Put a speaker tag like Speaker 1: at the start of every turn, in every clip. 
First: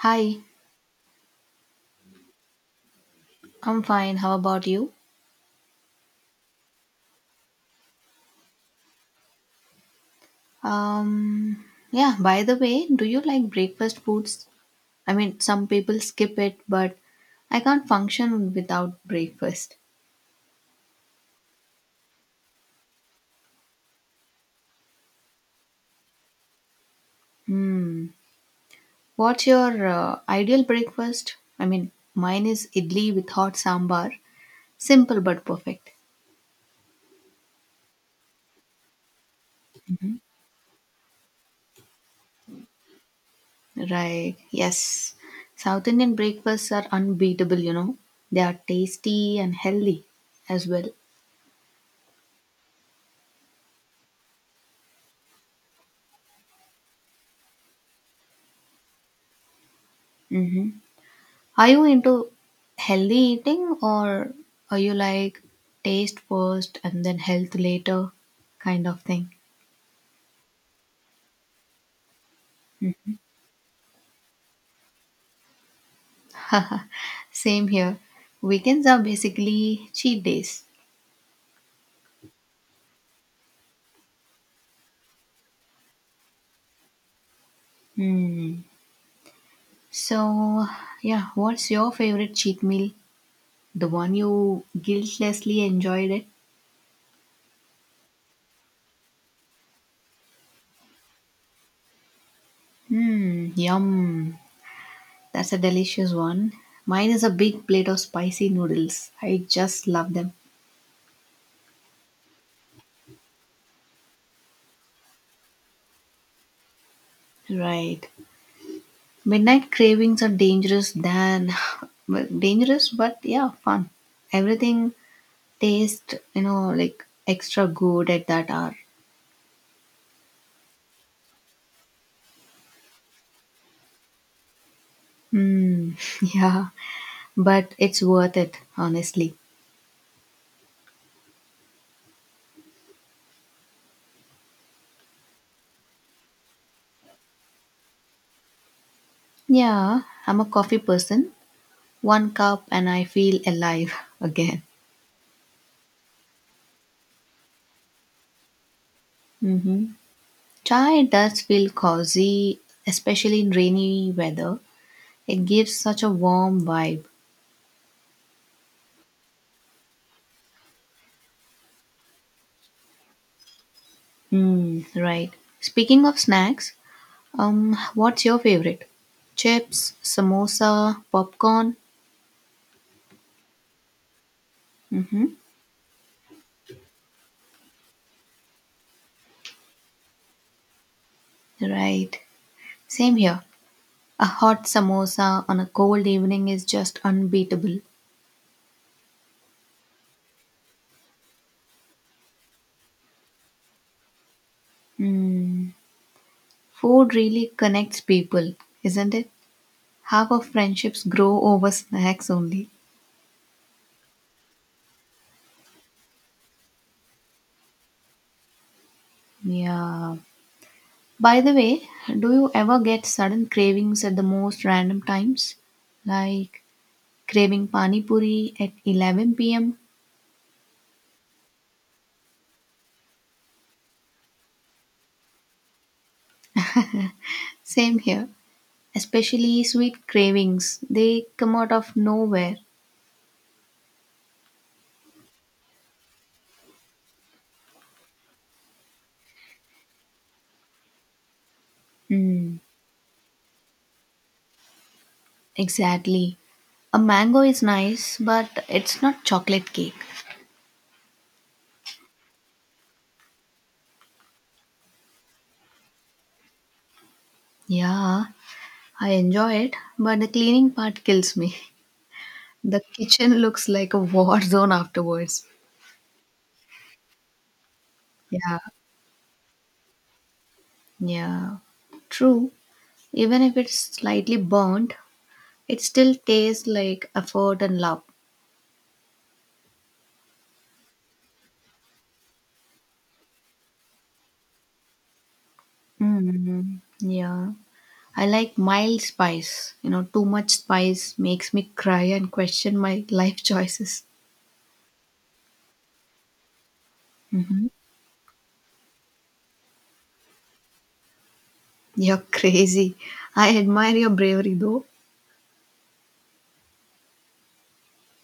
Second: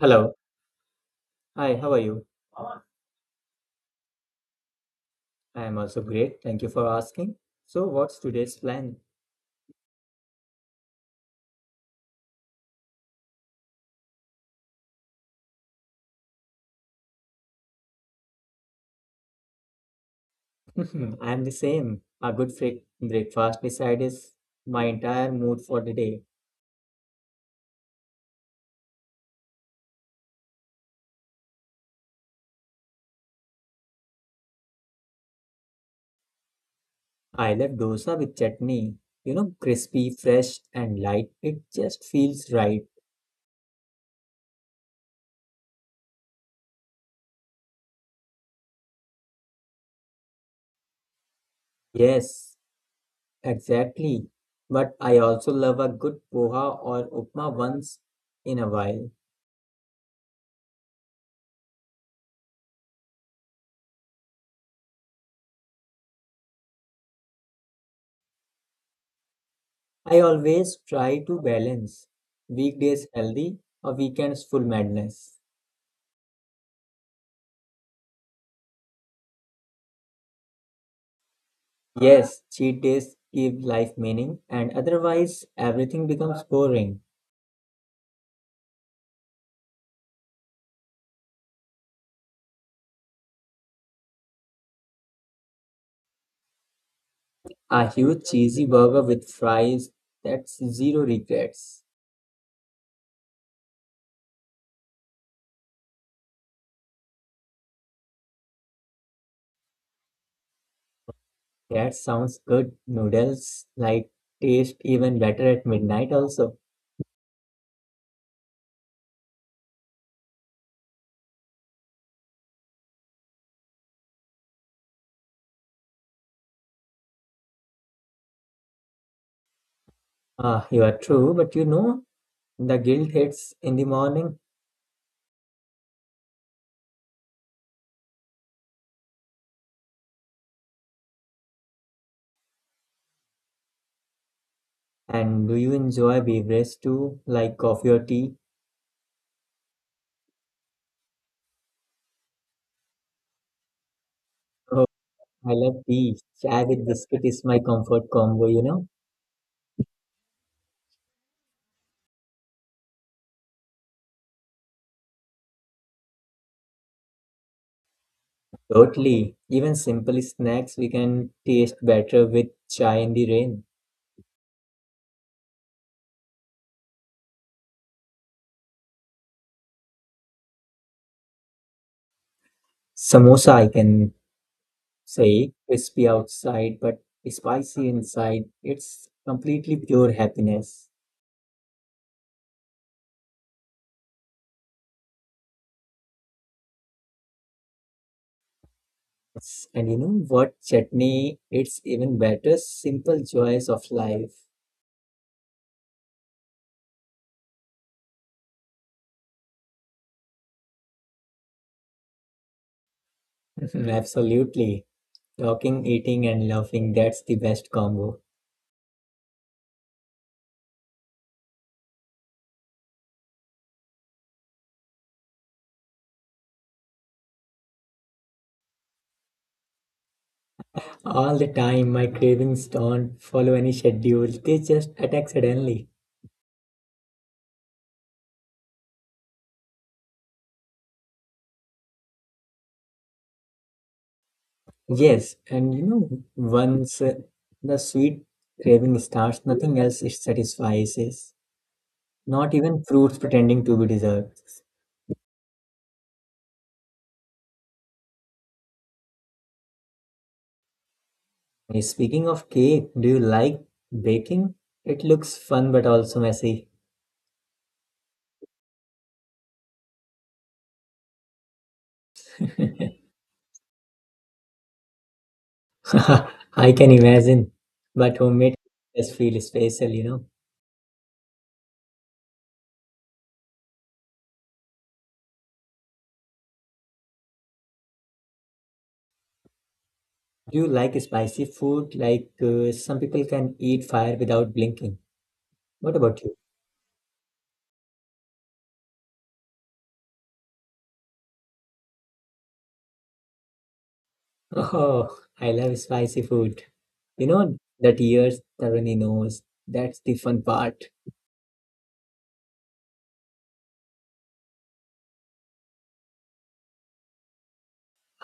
Speaker 1: Hello. Hi, how are you? I
Speaker 2: I'm fine. How about you?
Speaker 1: am also great. Thank you for asking. So, what's today's plan?
Speaker 2: Um, yeah, by the way, do you like breakfast foods? I mean, some people skip it, but I can't function without breakfast.
Speaker 1: I am the same. A good breakfast beside my entire mood for the day.
Speaker 2: Hmm. What's your ideal breakfast? I mean, mine is idli with hot sambar. Simple but perfect.
Speaker 1: I love dosa with chutney. You know, crispy, fresh, and light. It just feels right.
Speaker 2: Right. Yes. South Indian breakfasts are unbeatable, you know. They are tasty and healthy as well.
Speaker 1: Yes, exactly. But I also love a good poha or upma once in a while.
Speaker 2: Mm-hmm. Are you into healthy eating, or are you like taste first and then health later kind of thing?
Speaker 1: I always try to balance weekdays healthy or weekends full madness.
Speaker 2: Same here. Weekends are basically cheat days.
Speaker 1: Yes, cheat days give life meaning, and otherwise everything becomes boring.
Speaker 2: Hmm. So, yeah, what's your favorite cheat meal? The one you guiltlessly enjoyed it?
Speaker 1: A huge cheesy burger with fries, that's zero regrets.
Speaker 2: Hmm, yum. That's a delicious one. Mine is a big plate of spicy noodles. I just love them.
Speaker 1: That sounds good. Noodles like taste even better at midnight also.
Speaker 2: Right. Midnight cravings are dangerous than well, dangerous, but yeah, fun. Everything tastes, like extra good at that hour.
Speaker 1: Ah, you are true, but you know the guilt hits in the morning.
Speaker 2: Mm, yeah, but it's worth it, honestly.
Speaker 1: And do you enjoy beverages too, like coffee or tea?
Speaker 2: Yeah, I'm a coffee person. One cup and I feel alive again.
Speaker 1: Oh, I love tea. Chai with biscuit is my comfort combo, you know.
Speaker 2: Hmm. Chai does feel cozy, especially in rainy weather. It gives such a warm vibe.
Speaker 1: Totally. Even simple snacks we can taste better with chai in the rain.
Speaker 2: Mm, right. Speaking of snacks, what's your favorite? Chips, samosa, popcorn?
Speaker 1: Samosa, I can
Speaker 2: Mm-hmm.
Speaker 1: say, crispy outside but spicy inside. It's completely pure happiness.
Speaker 2: Right. Same here. A hot samosa on a cold evening is just unbeatable.
Speaker 1: And you know what? Chutney, it's even better. Simple joys of life.
Speaker 2: Mm. Food really connects people, isn't it? Half of friendships grow over snacks only.
Speaker 1: Mhm. Absolutely. Talking, eating, and laughing, that's the best combo.
Speaker 2: Yeah. By the way, do you ever get sudden cravings at the most random times? Like craving pani puri at 11 p.m.?
Speaker 1: All the time, my cravings don't follow any schedule, they just attack suddenly.
Speaker 2: Same here. Especially sweet cravings, they come out of nowhere.
Speaker 1: Yes, and you know, once the sweet craving starts, nothing else it satisfies is not
Speaker 2: Mm,
Speaker 1: even fruits pretending to be dessert.
Speaker 2: exactly. A mango is nice, but it's not chocolate cake.
Speaker 1: Speaking of cake, do you like baking? It looks fun but also messy.
Speaker 2: Yeah, I enjoy it, but the cleaning part kills me. The kitchen looks like a war zone afterwards.
Speaker 1: I can imagine, but homemade
Speaker 2: yeah
Speaker 1: just feel special, you know.
Speaker 2: yeah true. Even if it's slightly burnt, it still tastes like effort and love.
Speaker 1: Do you like spicy food? Like some people can eat fire without blinking. What about you?
Speaker 2: Mm, yeah, I like mild spice. You know, too much spice makes me cry and question my life choices.
Speaker 1: Oh, I love spicy food. You know, that years Tarani knows. That's the fun part.
Speaker 2: You're crazy. I admire your bravery though.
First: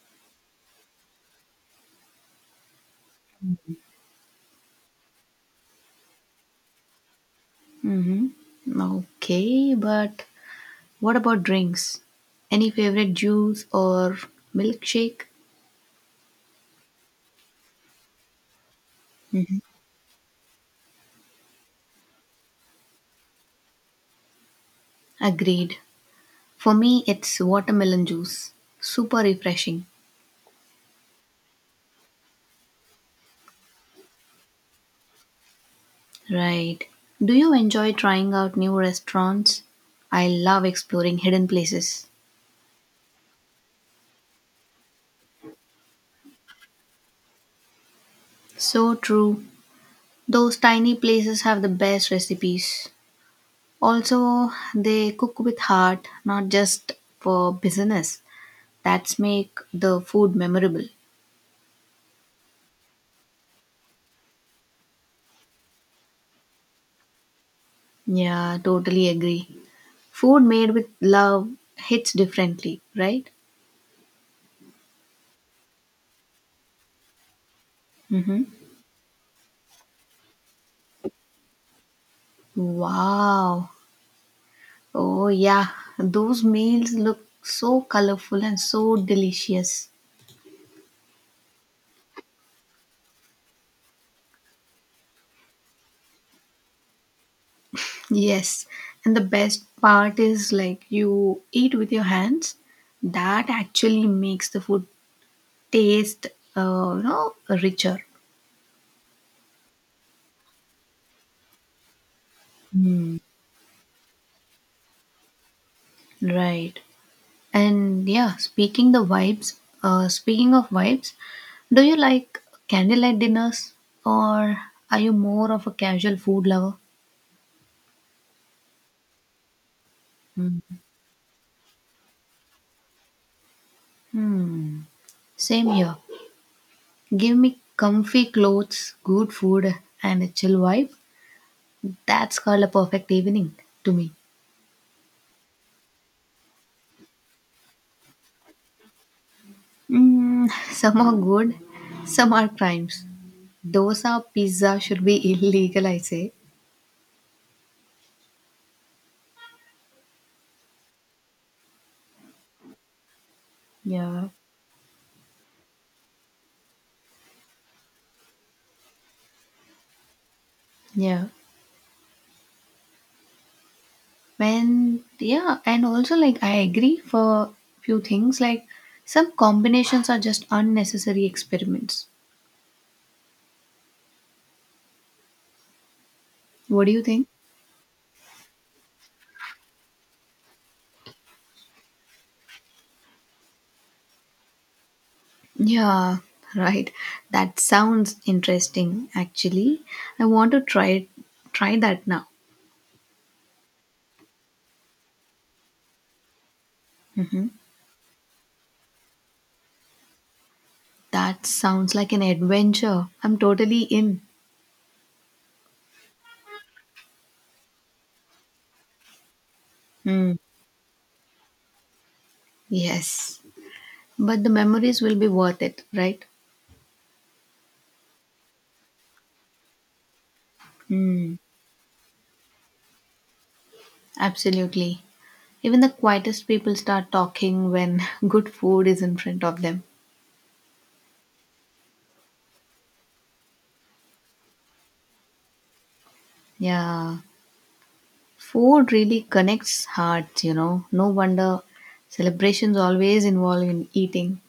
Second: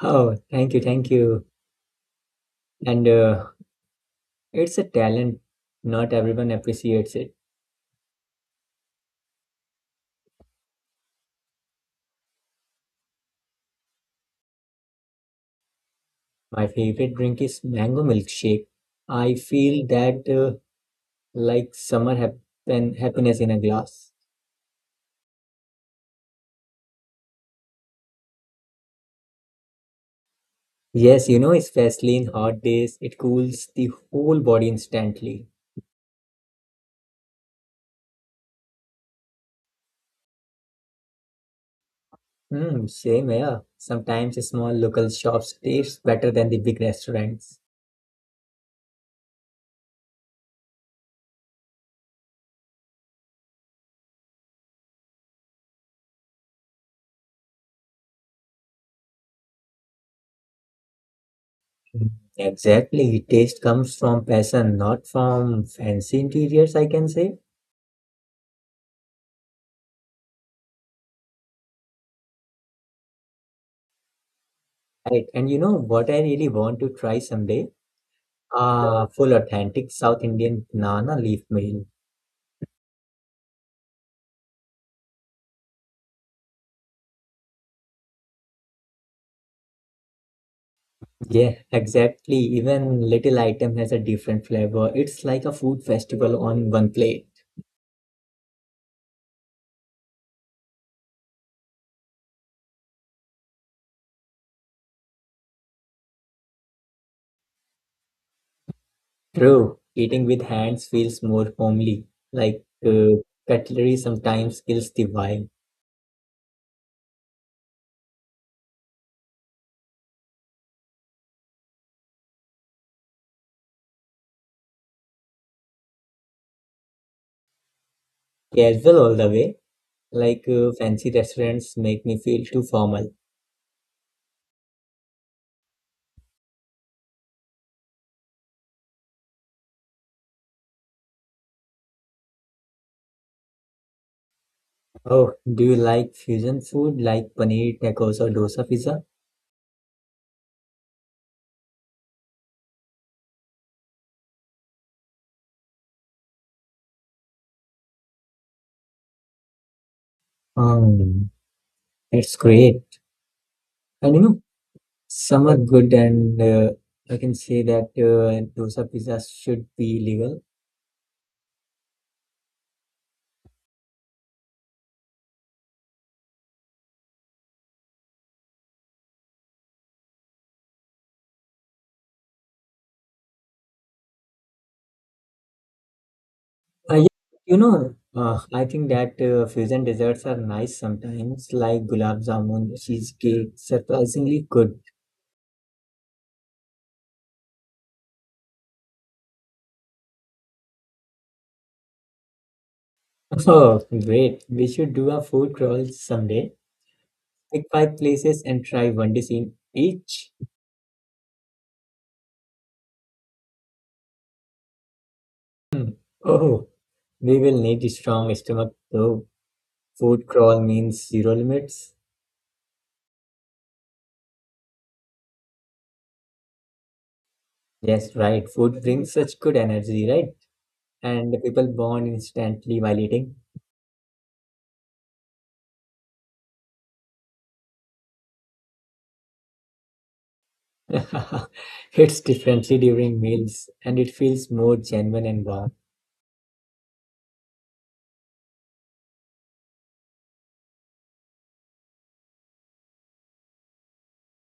Speaker 1: Oh, thank you, thank you. And it's a talent. Not everyone appreciates it.
Speaker 2: Mm-hmm. Okay, but what about drinks? Any favorite juice or milkshake?
Speaker 1: My favorite drink is mango milkshake. I feel that like summer happen happiness in a glass.
Speaker 2: Mm-hmm. Agreed. For me, it's watermelon juice. Super refreshing.
Speaker 1: Yes, you know, especially in hot days, it cools the whole body instantly.
Speaker 2: Right. Do you enjoy trying out new restaurants? I love exploring hidden places.
Speaker 1: Hmm, same here. Sometimes small local shops taste better than the big restaurants.
Speaker 2: So true. Those tiny places have the best recipes. Also, they cook with heart, not just for business. That's make the food memorable.
Speaker 1: Mm, exactly. Taste comes from passion, not from fancy interiors, I can say.
Speaker 2: Yeah, totally agree. Food made with love hits differently, right?
Speaker 1: Right. And you know what I really want to try someday?
Speaker 2: Mm-hmm.
Speaker 1: Ah, full authentic South Indian banana leaf meal.
Speaker 2: Wow. Oh yeah, those meals look so colorful and so delicious.
Speaker 1: Yeah, exactly. Even little item has a different flavor. It's like a food festival on one plate.
Speaker 2: Yes, and the best part is like you eat with your hands. That actually makes the food taste uh, you know richer.
Speaker 1: True. Eating with hands feels more homely. Like cutlery sometimes kills the vibe.
Speaker 2: Right. And yeah, speaking the vibes, speaking of vibes, do you like candlelight dinners, or are you more of a casual food lover?
Speaker 1: Casual all the way. Like
Speaker 2: Mm.
Speaker 1: fancy restaurants make me feel too formal.
Speaker 2: Hmm, same here. Give me comfy clothes, good food, and a chill vibe. That's called a perfect evening to me.
Speaker 1: Oh, do you like fusion food like paneer tacos or dosa pizza?
Speaker 2: Mm, some are good, some are crimes. Dosa pizza should be illegal, I say.
Speaker 1: Um, it's great. And you
Speaker 2: Yeah.
Speaker 1: know, some are good, and I can say that dosa pizzas should be legal.
Speaker 2: Yeah When yeah, and also like I agree for few things, like some combinations are just unnecessary experiments. What do you
Speaker 1: Yeah,
Speaker 2: think?
Speaker 1: you know, I think that fusion desserts are nice sometimes, like gulab jamun, cheesecake, surprisingly good.
Speaker 2: Yeah, right. That sounds interesting actually. I want to try that now.
Speaker 1: Oh, great. We should do a food crawl someday.
Speaker 2: Hmm.
Speaker 1: Pick five places and try one dish in each.
Speaker 2: That sounds like an adventure. I'm totally in.
Speaker 1: Hmm. Oh. We will need a strong stomach though. Food
Speaker 2: Hmm.
Speaker 1: crawl means zero limits.
Speaker 2: Yes. But the memories will be worth it, right?
Speaker 1: Yes, right. Food brings such good energy, right? And
Speaker 2: Hmm.
Speaker 1: the people bond instantly while eating.
Speaker 2: Absolutely. Even the quietest people start talking when good food is in front of them.
Speaker 1: It's differently during meals and it feels more genuine and warm.
Speaker 2: Yeah, food really connects hearts, you know. No wonder celebrations always involve in eating.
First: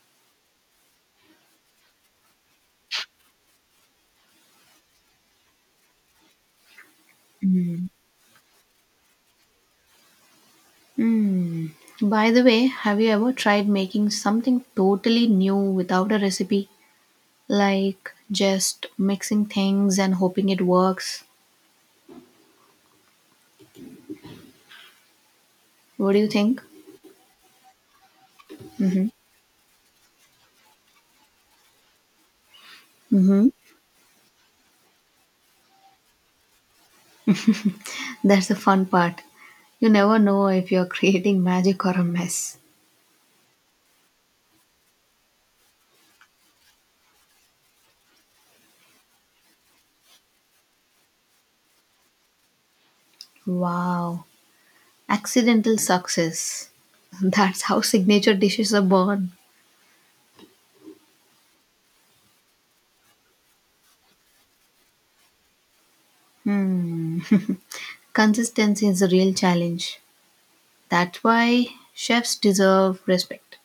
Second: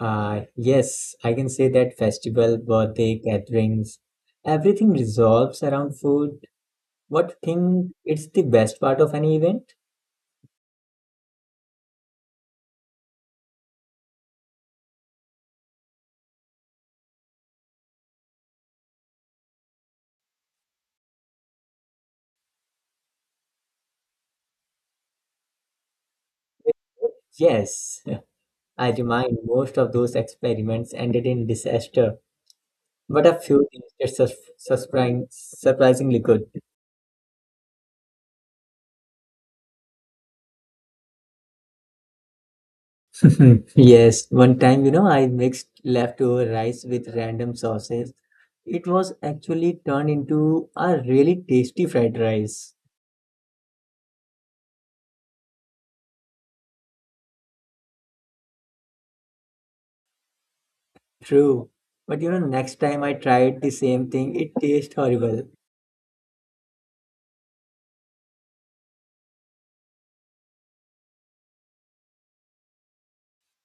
Speaker 1: Yes, I can say that festival, birthday, gatherings, everything resolves around food. What think it's the best part of any event?
Speaker 2: Hmm. By the way, have you ever tried making something totally new without a recipe? Like just mixing things and hoping it works? What do you think?
Speaker 1: Yes, I remind most of those experiments ended in disaster. But a
Speaker 2: Mm-hmm.
Speaker 1: few things that sus surprising, surprisingly good.
Speaker 2: That's the fun part. You never know if you're creating magic or a mess.
Speaker 1: Yes, one time, you know, I mixed leftover rice with random sauces. It was actually turned into a really tasty fried rice.
Speaker 2: Wow. Accidental success. That's how signature dishes are born.
Speaker 1: True. But you know, next time I tried the same thing, it tastes horrible.
Speaker 2: Hmm. Consistency is a real challenge. That's why chefs deserve respect.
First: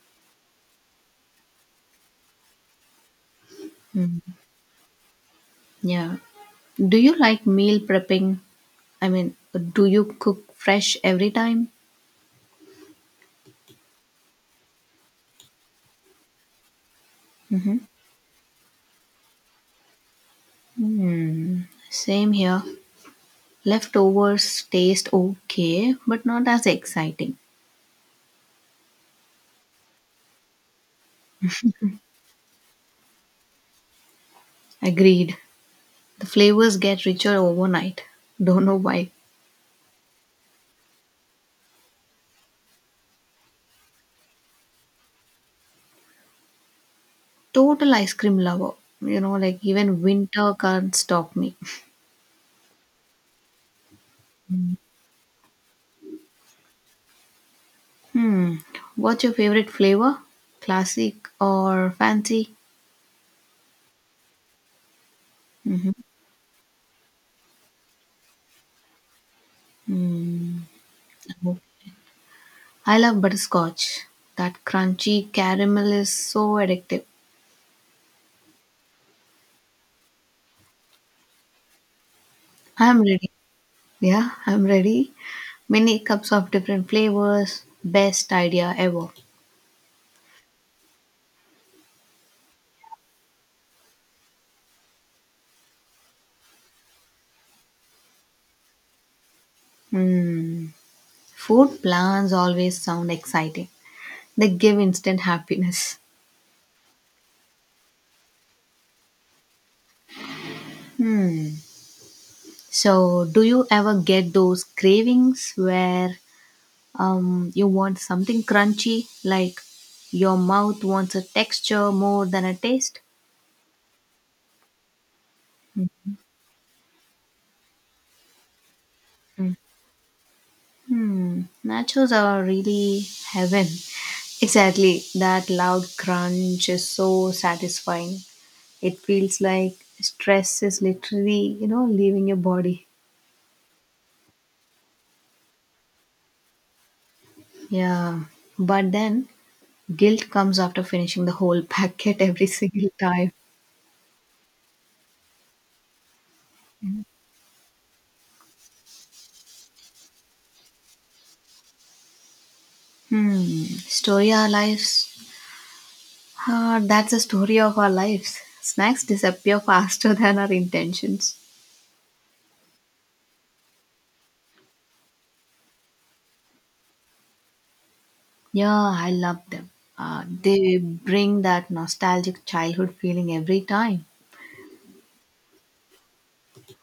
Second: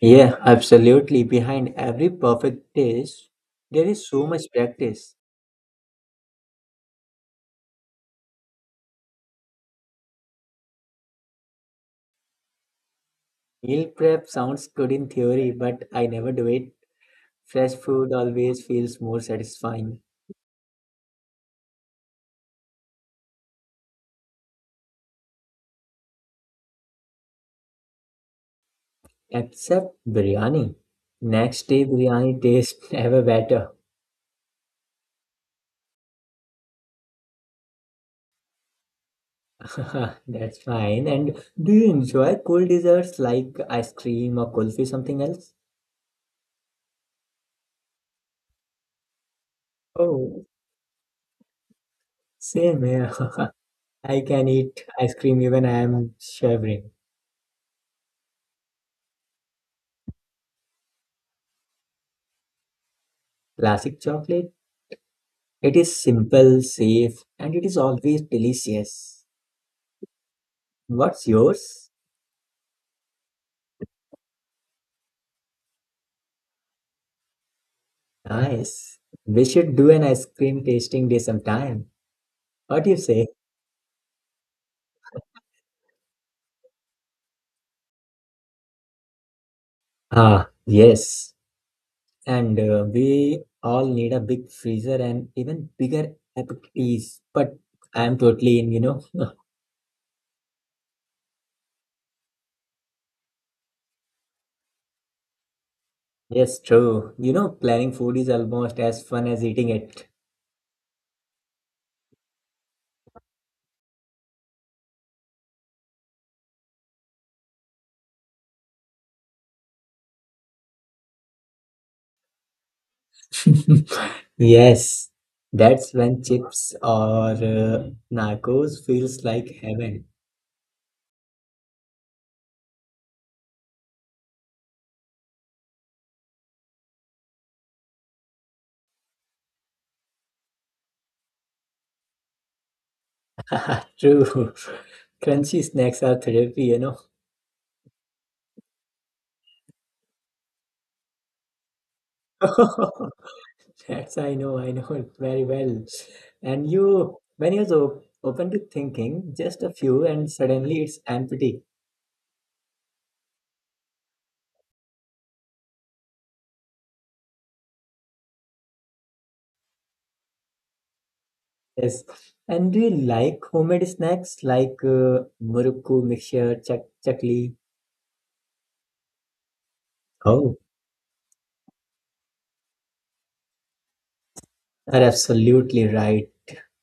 Speaker 1: Yeah, absolutely. Behind every perfect dish, there is so much practice.
Speaker 2: Yeah. Do you like meal prepping? I mean, do you cook fresh every time?
Speaker 1: Meal prep sounds good in theory, but I never do it. Fresh food always feels more satisfying.
Speaker 2: Hmm. Same here. Leftovers taste okay, but not as exciting.
Speaker 1: Except biryani. Next day, biryani tastes ever better.
Speaker 2: Agreed. The flavors get richer overnight. Don't know why.
Speaker 1: That's fine. And do you enjoy cool desserts like ice cream or kulfi, something else?
Speaker 2: Total ice cream lover. You know, like even
Speaker 1: Oh,
Speaker 2: winter can't stop me.
Speaker 1: same here. I can eat ice cream even I am shivering.
Speaker 2: Hmm. What's your favorite flavor? Classic or fancy?
Speaker 1: Classic chocolate. It is simple, safe, and it is always delicious.
Speaker 2: Hmm.
Speaker 1: What's yours?
Speaker 2: I love butterscotch. That crunchy caramel is so addictive.
Speaker 1: Nice. We should do an ice cream tasting day sometime. What do you
Speaker 2: I'm
Speaker 1: say?
Speaker 2: ready. Yeah, I'm ready. Many cups of different flavors. Best idea ever.
Speaker 1: Ah, yes. And we all need a big freezer and even bigger appetites. But I'm totally in, you know.
Speaker 2: Hmm. Food plans always sound exciting. They give instant happiness.
Speaker 1: Yes, true. You know, planning food is almost as fun as eating it.
Speaker 2: Hmm. So, do you ever get those cravings where you want something crunchy, like your mouth wants a texture more than a taste?
Speaker 1: Yes, that's when chips or nachos feels like heaven.
Speaker 2: Hmm, nachos are really heaven. Exactly, that loud crunch is so satisfying. It feels like stress is literally, leaving your body.
Speaker 1: True. Crunchy snacks are therapy, you know.
Speaker 2: Yeah, but then guilt comes after finishing the whole packet every single time.
Speaker 1: That's I know it very well. And you, when you're so open to thinking, just a few, and suddenly it's empty.
Speaker 2: Hmm. Story our lives. Ah, that's the story of our lives. Snacks disappear faster than our intentions.
Speaker 1: Yes. And do you like homemade snacks like murukku mixture, chak chakli?
Speaker 2: Yeah, I love them.
Speaker 1: Oh,
Speaker 2: They bring that nostalgic childhood feeling every time.
Speaker 1: are absolutely right.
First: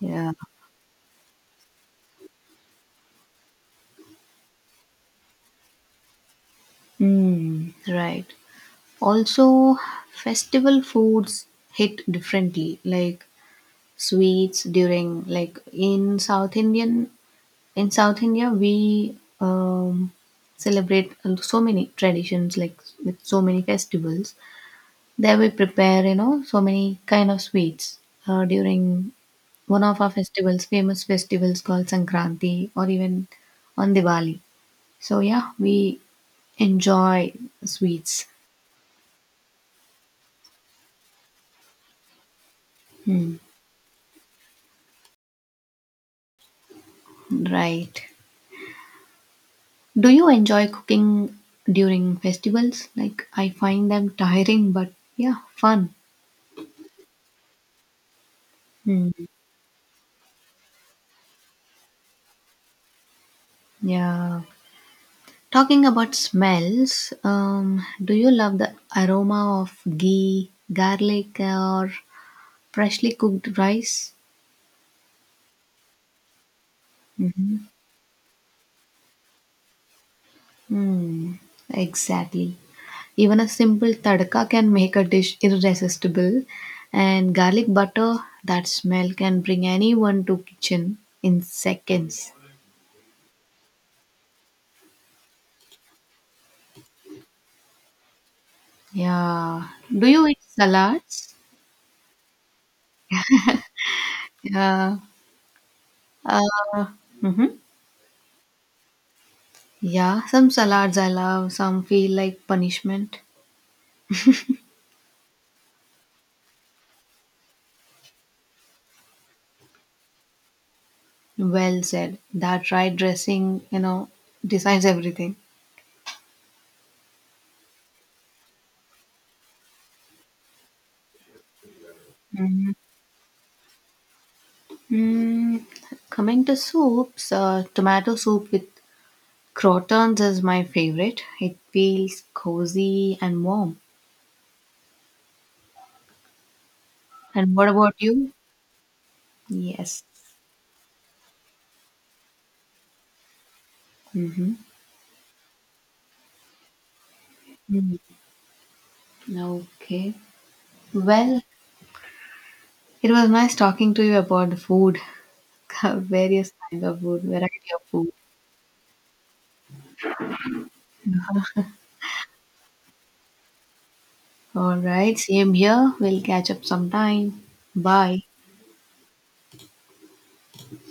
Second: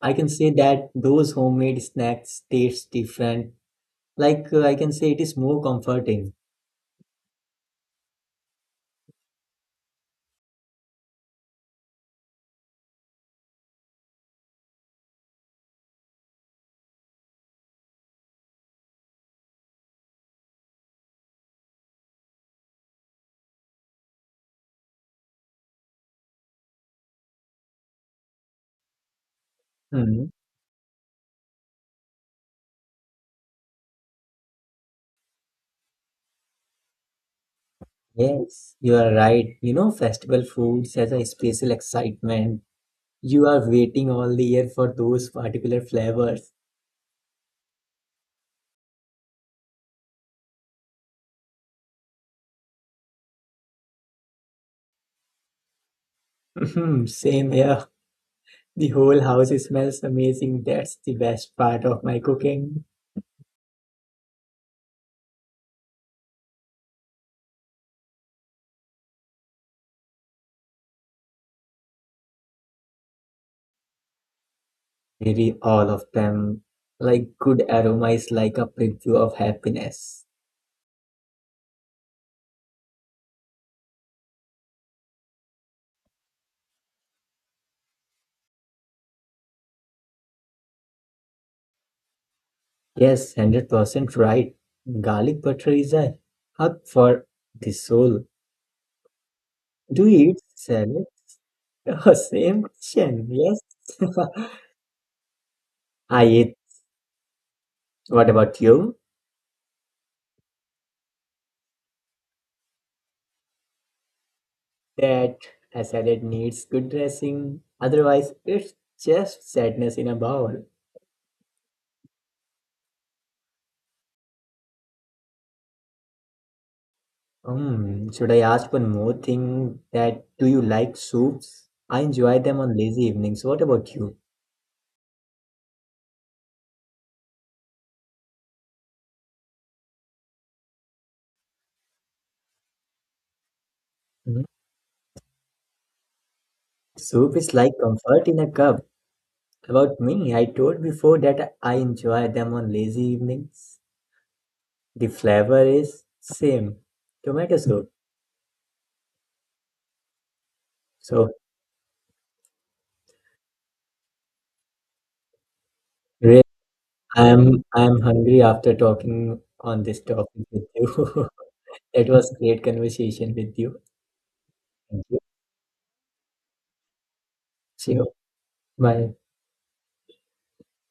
Speaker 1: I can
Speaker 2: Yeah.
Speaker 1: say that those homemade snacks taste different. Like I can say it is more comforting.
Speaker 2: Mm, right. Also, festival foods hit differently, like sweets during like in South India we celebrate so many traditions, like with so many festivals. There we prepare, you know, so many kind of sweets during one of our
Speaker 1: Hmm.
Speaker 2: festivals, famous festivals called Sankranti or even on Diwali. So yeah, we enjoy sweets.
Speaker 1: Yes, you are right. You know, festival foods has a special excitement.
Speaker 2: Hmm,
Speaker 1: You are waiting all the year for those particular flavors.
Speaker 2: right. Do you enjoy cooking during festivals? Like I find them tiring, but yeah, fun.
Speaker 1: Mhm, same here. The
Speaker 2: Hmm,
Speaker 1: whole house smells amazing. That's the best part of my cooking.
Speaker 2: yeah. Talking about smells, do you love the aroma of ghee, garlic, or freshly cooked rice?
Speaker 1: Maybe all of them. Like good aroma is like a preview of happiness.
Speaker 2: Hmm, exactly. Even a simple tadka can make a dish irresistible, and garlic butter, that smell can bring anyone to kitchen in seconds.
Speaker 1: Yes, 100% right. Garlic butter is a hug for the soul.
Speaker 2: Yeah.
Speaker 1: Do
Speaker 2: Do you
Speaker 1: you
Speaker 2: eat
Speaker 1: eat salad?
Speaker 2: salads?
Speaker 1: Oh, same question. Yes.
Speaker 2: Yeah.
Speaker 1: I eat.
Speaker 2: Uh, hmm.
Speaker 1: What about you?
Speaker 2: Yeah, some salads I love, some feel like punishment.
Speaker 1: That a salad needs good dressing. Otherwise, it's just sadness in a bowl.
Speaker 2: Well said. That right dressing, you know, decides everything.
Speaker 1: Hmm, should I ask one more thing that do you like soups? I enjoy them on lazy evenings. What about you?
Speaker 2: Mm, coming to soups, tomato soup with crotons is my favorite. It feels cozy and warm.
Speaker 1: Hmm? Soup is
Speaker 2: And what
Speaker 1: like
Speaker 2: about
Speaker 1: comfort
Speaker 2: you?
Speaker 1: in a cup. About
Speaker 2: Yes.
Speaker 1: me, I told before that I enjoy them on lazy evenings.
Speaker 2: Mm-hmm.
Speaker 1: The flavor is same, tomato soup.
Speaker 2: Mm. Okay.
Speaker 1: So
Speaker 2: Well, it was nice talking to you about the food,
Speaker 1: really,
Speaker 2: various kinds of food,
Speaker 1: I'm
Speaker 2: variety of
Speaker 1: I'm
Speaker 2: food.
Speaker 1: hungry after talking on this topic with you. It was great conversation with you.
Speaker 2: All
Speaker 1: Thank you.
Speaker 2: right. Same here. We'll catch up sometime.
Speaker 1: See you.
Speaker 2: Bye.
Speaker 1: Bye.